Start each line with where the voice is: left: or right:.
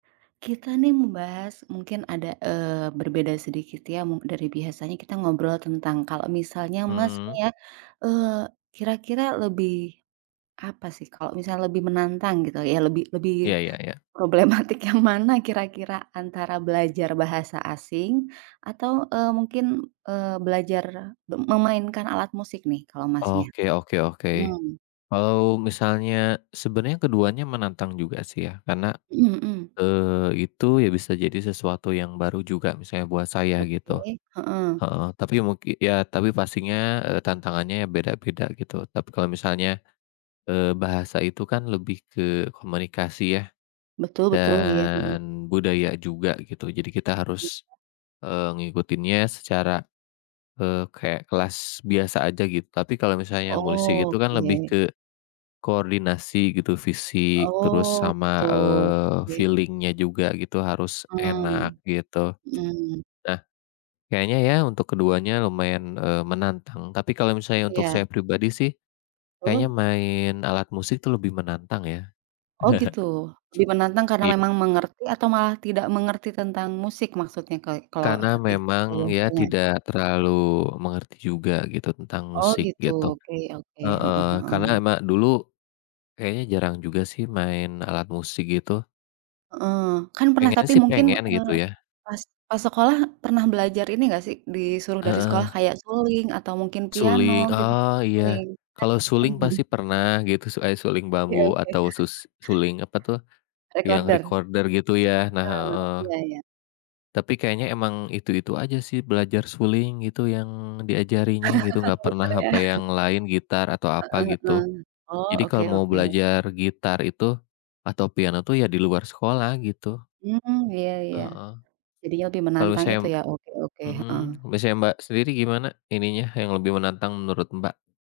right: Kita, nih, membahas mungkin ada, eee, berbeda sedikit, ya, dari biasanya, kita ngobrol tentang kalau misalnya
left: Heeh.
right: Masnya, eee, kira-kira lebih apa, sih, kalau misalnya lebih menantang gitu, ya, lebih lebih
left: Iya iya iya.
right: problematik yang mana kira-kira antara belajar bahasa asing atau, eee, mungkin, eee, belajar me memainkan alat musik, nih, kalo Masnya?
left: Oke oke oke,
right: Mhm.
left: kalau misalnya sebenarnya keduanya menantang juga, sih, ya, karena,
right: Mhm mhm.
left: eee, itu, ya, bisa jadi sesuatu yang baru juga misalnya buat saya gitu,
right: Oke, heeh.
left: heeh, tapi mungki ya, tapi pastinya, eee, tantangannya beda-beda gitu, tapi kalau misalnya, eee, bahasa itu, kan, lebih ke komunikasi, ya,
right: Betul betul, iya, heeh.
left: dan budaya juga gitu jadi kita
right: Iya.
left: harus, eee, mengikutinya secara, eee, kayak kelas biasa aja gitu, tapi kalau misalnya musik itu, kan, lebih
right: Oke.
left: ke koordinasi gitu, fisik, terus
right: Oh,
left: sama,
right: gitu,
left: eee,
right: oke.
left: feeling-nya juga gitu harus
right: Mmm.
left: enak gitu.
right: Mhm.
left: Nah, kayaknya, ya, untuk keduanya lumayan, eee, menantang tapi kalau misalnya untuk
right: Iya.
left: saya pribadi, sih, kayaknya
right: Oh.
left: main alat musik itu lebih menantang, ya.
right: Oh, gitu, lebih menantang karena
left: Iya.
right: memang mengerti atau malah tidak mengerti tentang musik maksudnya ka kalau
left: Karena
right: itu
left: memang, ya,
right: punya.
left: tidak terlalu mengerti juga gitu tentang
right: Oh,
left: musik
right: gitu.
left: gitu.
right: Oke oke. Heeh
left: Heeh, karena
right: heeh.
left: emang dulu kayaknya jarang juga, sih, main alat musik gitu.
right: Heeh, kan, pernah
left: Pengennya,
right: tapi
left: sih,
right: mungkin,
left: pengen
right: eee,
left: gitu, ya.
right: pas pas sekolah pernah belajar ini nggak, sih, disuruh dari sekolah
left: Heeh.
right: kayak suling atau mungkin piano
left: Suling?
right: gitu?
left: Ah
right: Suling,
left: iya,
right: kan, ya,
left: kalau
right: heeh
left: suling
right: heeh.
left: pasti pernah gitu suai suling
right: Oke,
left: bambu
right: oke.
left: atau sus suling apa, tuh, yang
right: Recorder?
left: recorder gitu, ya, nah
right: Oh,
left: heeh.
right: iya iya.
left: Tapi kayaknya emang itu-itu aja, sih, belajar suling gitu yang diajarinnya gitu nggak pernah
right: Betul, ya.
left: apa
right: Heeh
left: yang lain gitar atau apa gitu.
right: heeh. Oh,
left: Jadi
right: oke
left: kalau mau
right: oke.
left: belajar gitar itu atau piano, tuh, ya, di luar sekolah gitu.
right: Mmm, iya iya.
left: Heeh.
right: Jadinya lebih
left: Kalau
right: menantang
left: saya
right: itu, ya. Oke oke,
left: mhm,
right: heeh.
left: misalnya Mbak, sendiri gimana ininya, yang lebih menantang menurut, Mbak?